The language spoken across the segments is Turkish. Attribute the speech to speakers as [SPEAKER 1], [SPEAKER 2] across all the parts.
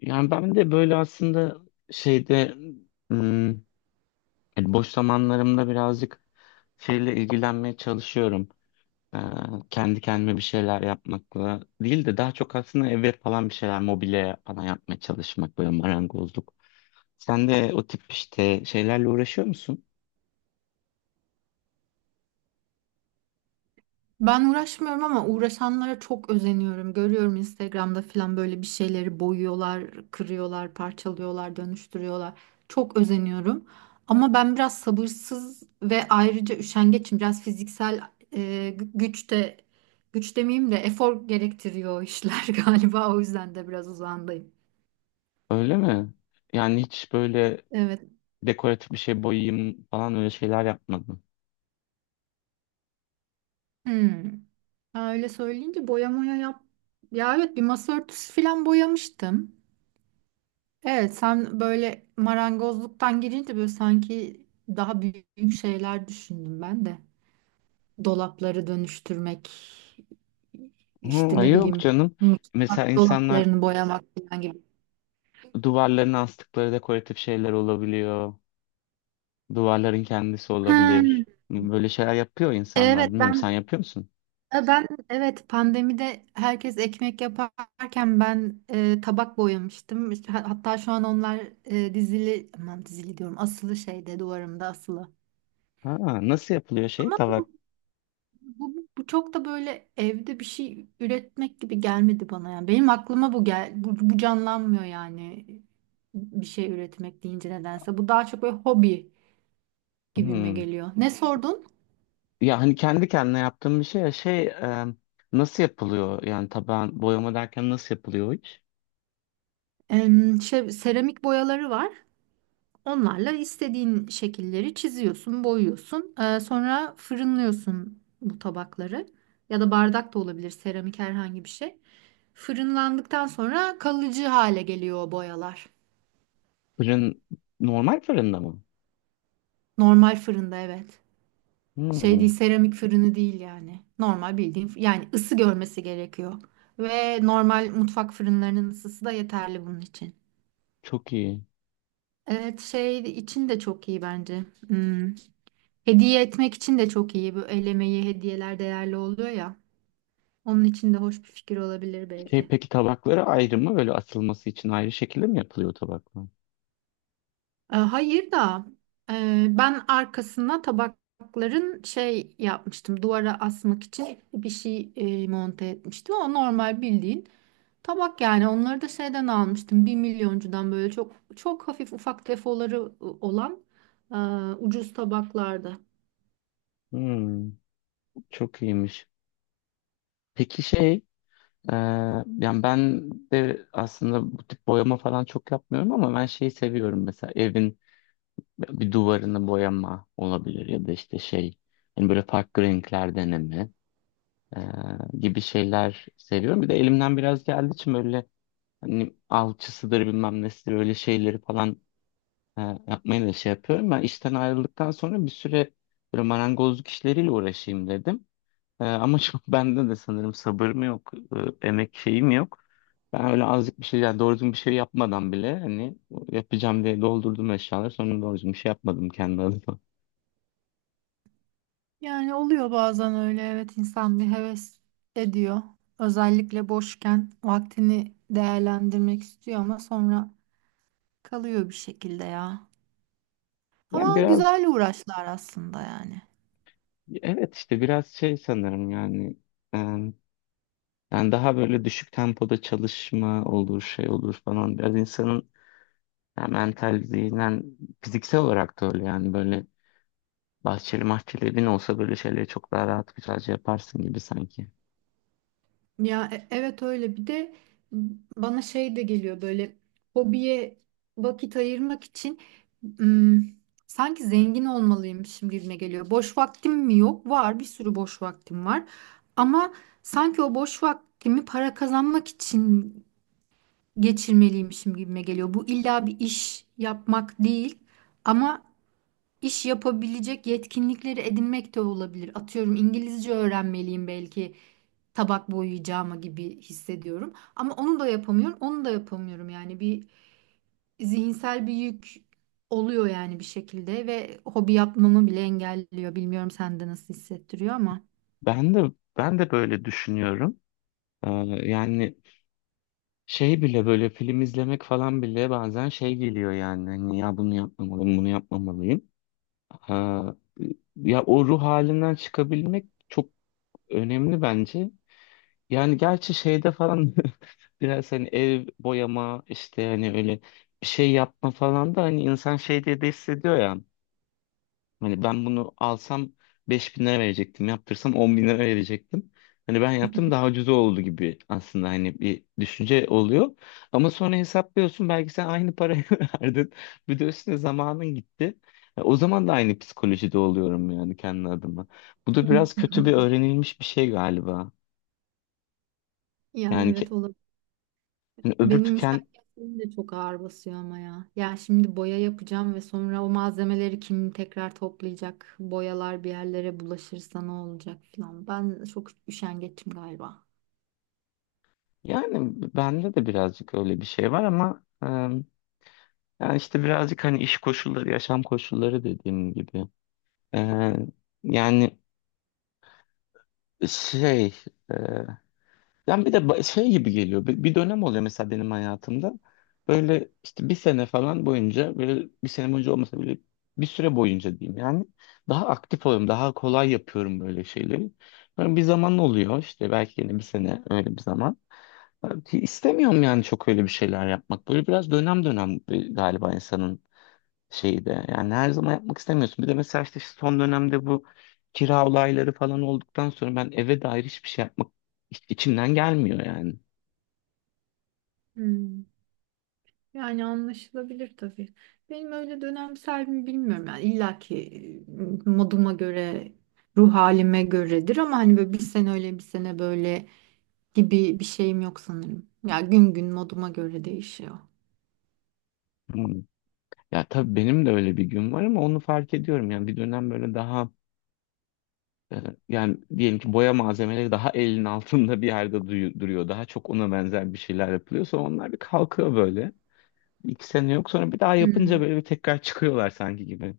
[SPEAKER 1] Yani ben de böyle aslında şeyde hmm, hani boş zamanlarımda birazcık şeyle ilgilenmeye çalışıyorum. Ee, kendi kendime bir şeyler yapmakla değil de daha çok aslında eve falan bir şeyler mobilya falan yapmaya çalışmak böyle marangozluk. Sen de o tip işte şeylerle uğraşıyor musun?
[SPEAKER 2] Ben uğraşmıyorum ama uğraşanlara çok özeniyorum. Görüyorum Instagram'da falan böyle bir şeyleri boyuyorlar, kırıyorlar, parçalıyorlar, dönüştürüyorlar. Çok özeniyorum. Ama ben biraz sabırsız ve ayrıca üşengeçim. Biraz fiziksel e, güç de güç demeyeyim de efor gerektiriyor o işler galiba. O yüzden de biraz uzağındayım.
[SPEAKER 1] Öyle mi? Yani hiç böyle
[SPEAKER 2] Evet.
[SPEAKER 1] dekoratif bir şey boyayayım falan öyle şeyler yapmadın.
[SPEAKER 2] Hmm. Ha, öyle söyleyince boya moya yap. Ya evet, bir masa örtüsü falan boyamıştım. Evet, sen böyle marangozluktan girince böyle sanki daha büyük şeyler düşündüm ben de. Dolapları dönüştürmek, işte
[SPEAKER 1] Hı,
[SPEAKER 2] ne
[SPEAKER 1] yok
[SPEAKER 2] bileyim
[SPEAKER 1] canım. Mesela
[SPEAKER 2] mutfak
[SPEAKER 1] insanlar
[SPEAKER 2] dolaplarını boyamak falan gibi.
[SPEAKER 1] duvarlarına astıkları dekoratif şeyler olabiliyor. Duvarların kendisi
[SPEAKER 2] Ha,
[SPEAKER 1] olabilir. Böyle şeyler yapıyor insanlar.
[SPEAKER 2] evet
[SPEAKER 1] Bilmiyorum sen
[SPEAKER 2] ben
[SPEAKER 1] yapıyor musun?
[SPEAKER 2] ben evet pandemide herkes ekmek yaparken ben, tabak boyamıştım. İşte hatta şu an onlar dizili, aman dizili diyorum, asılı şeyde, duvarımda asılı.
[SPEAKER 1] Ha, nasıl yapılıyor şey
[SPEAKER 2] Ama
[SPEAKER 1] tabak?
[SPEAKER 2] bu Bu çok da böyle evde bir şey üretmek gibi gelmedi bana yani. Benim aklıma bu canlanmıyor yani bir şey üretmek deyince nedense. Bu daha çok böyle hobi gibime
[SPEAKER 1] Hmm.
[SPEAKER 2] geliyor. Ne sordun?
[SPEAKER 1] Ya hani kendi kendine yaptığım bir şey ya şey nasıl yapılıyor? Yani taban boyama derken nasıl yapılıyor o iş?
[SPEAKER 2] Şey, seramik boyaları var. Onlarla istediğin şekilleri çiziyorsun, boyuyorsun. Sonra fırınlıyorsun bu tabakları. Ya da bardak da olabilir, seramik herhangi bir şey. Fırınlandıktan sonra kalıcı hale geliyor o boyalar.
[SPEAKER 1] Fırın normal fırında mı?
[SPEAKER 2] Normal fırında evet. Şey değil,
[SPEAKER 1] Hmm,
[SPEAKER 2] seramik fırını değil yani. Normal bildiğin, yani ısı görmesi gerekiyor. Ve normal mutfak fırınlarının ısısı da yeterli bunun için.
[SPEAKER 1] çok iyi.
[SPEAKER 2] Evet, şey için de çok iyi bence. Hmm. Hediye etmek için de çok iyi. Bu el emeği hediyeler değerli oluyor ya. Onun için de hoş bir fikir olabilir
[SPEAKER 1] Şey,
[SPEAKER 2] belki.
[SPEAKER 1] peki tabakları ayrı mı? Böyle asılması için ayrı şekilde mi yapılıyor tabaklar?
[SPEAKER 2] E, hayır da ben arkasına tabakların şey yapmıştım. Duvara asmak için bir şey monte etmiştim. O normal bildiğin. Tabak, yani onları da şeyden almıştım. Bir milyoncudan, böyle çok çok hafif ufak defoları olan, e, ucuz tabaklarda.
[SPEAKER 1] Hmm, çok iyiymiş. Peki Ee, yani ben de aslında bu tip boyama falan çok yapmıyorum ama ben şeyi seviyorum, mesela evin bir duvarını boyama olabilir ya da işte hani böyle farklı renkler deneme ee, gibi şeyler seviyorum. Bir de elimden biraz geldiği için böyle hani alçısıdır bilmem nesidir öyle şeyleri falan yapmayı da şey yapıyorum. Ben işten ayrıldıktan sonra bir süre böyle marangozluk işleriyle uğraşayım dedim. Ama çok bende de sanırım sabır mı yok, emek şeyim yok. Ben öyle azıcık bir şey, yani doğru düzgün bir şey yapmadan bile hani yapacağım diye doldurdum eşyaları. Sonra doğru düzgün bir şey yapmadım kendi adıma.
[SPEAKER 2] Yani oluyor bazen öyle, evet, insan bir heves ediyor. Özellikle boşken vaktini değerlendirmek istiyor ama sonra kalıyor bir şekilde ya.
[SPEAKER 1] Yani
[SPEAKER 2] Ama
[SPEAKER 1] biraz,
[SPEAKER 2] güzel uğraşlar aslında yani.
[SPEAKER 1] evet, işte biraz şey sanırım yani. e, yani daha böyle düşük tempoda çalışma olur, şey olur falan. Biraz insanın yani mental, zihnen, fiziksel olarak da öyle yani böyle bahçeli mahçeli evin olsa böyle şeyleri çok daha rahat güzelce yaparsın gibi sanki.
[SPEAKER 2] Ya evet öyle, bir de bana şey de geliyor böyle: hobiye vakit ayırmak için, ım, sanki zengin olmalıymışım gibime geliyor. Boş vaktim mi yok? Var, bir sürü boş vaktim var ama sanki o boş vaktimi para kazanmak için geçirmeliymişim gibime geliyor. Bu illa bir iş yapmak değil ama iş yapabilecek yetkinlikleri edinmek de olabilir. Atıyorum, İngilizce öğrenmeliyim belki tabak boyayacağıma gibi hissediyorum. Ama onu da yapamıyorum, onu da yapamıyorum. Yani bir zihinsel bir yük oluyor yani bir şekilde ve hobi yapmamı bile engelliyor. Bilmiyorum sende nasıl hissettiriyor ama.
[SPEAKER 1] Ben de ben de böyle düşünüyorum. Ee, yani şey bile böyle film izlemek falan bile bazen şey geliyor yani. Hani ya bunu yapmamalıyım, bunu yapmamalıyım. Ha, ya o ruh halinden çıkabilmek çok önemli bence. Yani gerçi şeyde falan biraz hani ev boyama işte hani öyle bir şey yapma falan da hani insan şey diye de hissediyor ya. Hani ben bunu alsam 5.000 lira verecektim. Yaptırsam 10 bin lira verecektim. Hani ben yaptım, daha ucuz oldu gibi aslında hani bir düşünce oluyor. Ama sonra hesaplıyorsun, belki sen aynı parayı verdin. Bir de üstüne zamanın gitti. Ya o zaman da aynı psikolojide oluyorum yani kendi adıma. Bu da biraz kötü, bir öğrenilmiş bir şey galiba.
[SPEAKER 2] Ya
[SPEAKER 1] Yani
[SPEAKER 2] evet,
[SPEAKER 1] ki,
[SPEAKER 2] olur.
[SPEAKER 1] hani öbür
[SPEAKER 2] Benim
[SPEAKER 1] tüken,
[SPEAKER 2] müşavirlerim de çok ağır basıyor ama ya. Ya şimdi boya yapacağım ve sonra o malzemeleri kim tekrar toplayacak? Boyalar bir yerlere bulaşırsa ne olacak falan. Ben çok üşengeçim galiba.
[SPEAKER 1] yani bende de birazcık öyle bir şey var ama yani işte birazcık hani iş koşulları, yaşam koşulları dediğim gibi. Ee, yani şey e, yani bir de şey gibi geliyor, bir dönem oluyor mesela benim hayatımda, böyle işte bir sene falan boyunca, böyle bir sene boyunca olmasa bile bir süre boyunca diyeyim yani, daha aktif oluyorum, daha kolay yapıyorum böyle şeyleri. Böyle bir zaman oluyor işte, belki yine bir sene öyle bir zaman. Ki istemiyorum yani çok öyle bir şeyler yapmak, böyle biraz dönem dönem galiba insanın şeyi de. Yani her zaman yapmak istemiyorsun. Bir de mesela işte son dönemde bu kira olayları falan olduktan sonra ben eve dair hiçbir şey yapmak içimden gelmiyor yani.
[SPEAKER 2] Hmm. Yani anlaşılabilir tabii. Benim öyle dönemsel mi bilmiyorum. Yani illa ki moduma göre, ruh halime göredir ama hani böyle bir sene öyle, bir sene böyle gibi bir şeyim yok sanırım. Ya gün gün moduma göre değişiyor.
[SPEAKER 1] Hmm. Ya tabii benim de öyle bir gün var ama onu fark ediyorum. Yani bir dönem böyle daha e, yani diyelim ki boya malzemeleri daha elin altında bir yerde duruyor. Daha çok ona benzer bir şeyler yapılıyor. Sonra onlar bir kalkıyor böyle. 2 sene yok, sonra bir daha yapınca
[SPEAKER 2] Hmm.
[SPEAKER 1] böyle bir tekrar çıkıyorlar sanki gibi.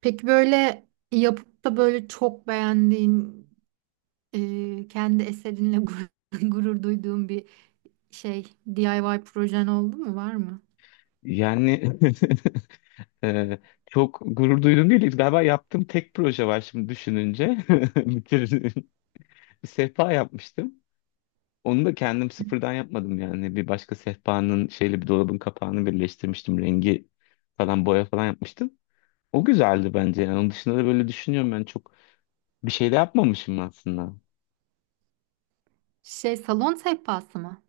[SPEAKER 2] Peki böyle yapıp da böyle çok beğendiğin, kendi eserinle gurur, gurur duyduğun bir şey, DIY projen oldu mu, var mı?
[SPEAKER 1] Yani Ee, çok gurur duyduğum değil. Galiba yaptığım tek proje var şimdi düşününce. Bitirdim. Bir sehpa yapmıştım. Onu da kendim sıfırdan yapmadım yani. Bir başka sehpanın şeyle bir dolabın kapağını birleştirmiştim. Rengi falan, boya falan yapmıştım. O güzeldi bence yani. Onun dışında da böyle düşünüyorum, ben çok bir şey de yapmamışım aslında.
[SPEAKER 2] Şey, salon sehpası mı?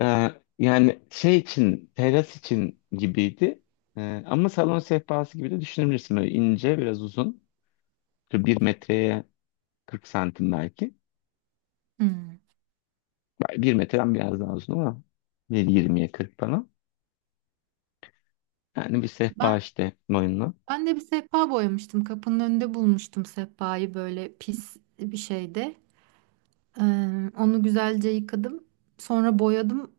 [SPEAKER 1] Ee, yani şey için teras için gibiydi. Ama salon sehpası gibi de düşünebilirsin. Böyle ince, biraz uzun. Bir metreye 40 santim belki.
[SPEAKER 2] Hmm.
[SPEAKER 1] Yani bir metreden biraz daha uzun ama 1,20'ye 40 bana. Yani bir sehpa
[SPEAKER 2] Ben
[SPEAKER 1] işte, boyunla.
[SPEAKER 2] Ben de bir sehpa boyamıştım. Kapının önünde bulmuştum sehpayı, böyle pis bir şeyde. Onu güzelce yıkadım. Sonra boyadım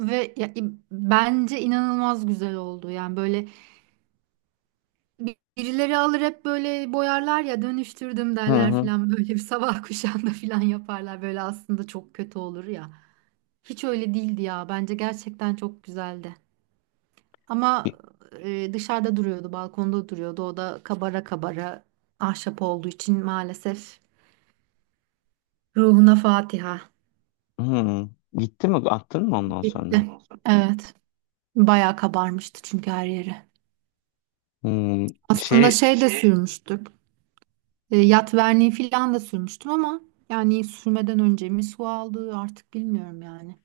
[SPEAKER 2] ve bence inanılmaz güzel oldu. Yani böyle birileri alır, hep böyle boyarlar ya, dönüştürdüm
[SPEAKER 1] Hı
[SPEAKER 2] derler
[SPEAKER 1] hı.
[SPEAKER 2] falan, böyle bir sabah kuşağında falan yaparlar. Böyle aslında çok kötü olur ya. Hiç öyle değildi ya. Bence gerçekten çok güzeldi. Ama dışarıda duruyordu, balkonda duruyordu. O da kabara kabara, ahşap olduğu için maalesef, ruhuna Fatiha.
[SPEAKER 1] Hı. Gitti mi? Attın mı ondan sonra?
[SPEAKER 2] Gitti. Evet. Bayağı kabarmıştı çünkü her yeri.
[SPEAKER 1] Hmm,
[SPEAKER 2] Aslında
[SPEAKER 1] Şey
[SPEAKER 2] şey de Şey, sürmüştük. E, yat verniği falan da sürmüştüm ama yani sürmeden önce mi su aldı artık bilmiyorum yani.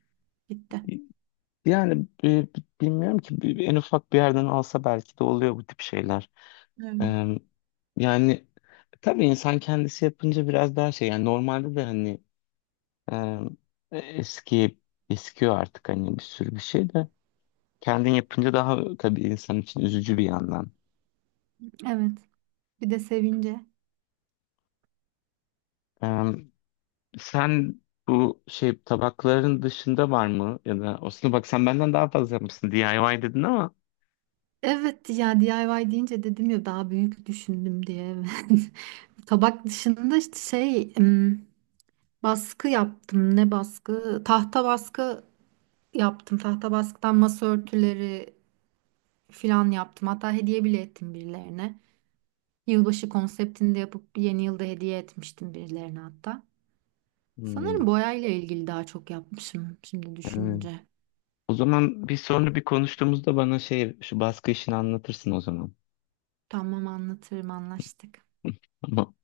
[SPEAKER 2] Gitti.
[SPEAKER 1] yani bilmiyorum ki, en ufak bir yerden alsa belki de oluyor bu tip şeyler.
[SPEAKER 2] Evet.
[SPEAKER 1] Ee, yani tabii insan kendisi yapınca biraz daha şey yani, normalde de hani e, eski eskiyor artık hani bir sürü bir şey de, kendin yapınca daha tabii insan için üzücü bir yandan.
[SPEAKER 2] Evet. Bir de sevince.
[SPEAKER 1] Sen bu şey tabakların dışında var mı? Ya da aslında bak, sen benden daha fazla yapmışsın, DIY dedin ama.
[SPEAKER 2] Evet ya, DIY deyince dedim ya daha büyük düşündüm diye. Tabak dışında işte şey, baskı yaptım. Ne baskı? Tahta baskı yaptım. Tahta baskıdan masa örtüleri filan yaptım. Hatta hediye bile ettim birilerine. Yılbaşı konseptinde yapıp yeni yılda hediye etmiştim birilerine hatta.
[SPEAKER 1] Hmm,
[SPEAKER 2] Sanırım boyayla ilgili daha çok yapmışım şimdi
[SPEAKER 1] evet.
[SPEAKER 2] düşününce.
[SPEAKER 1] O zaman bir sonra bir konuştuğumuzda bana şu baskı işini anlatırsın o zaman.
[SPEAKER 2] Tamam, anlatırım, anlaştık.
[SPEAKER 1] Tamam.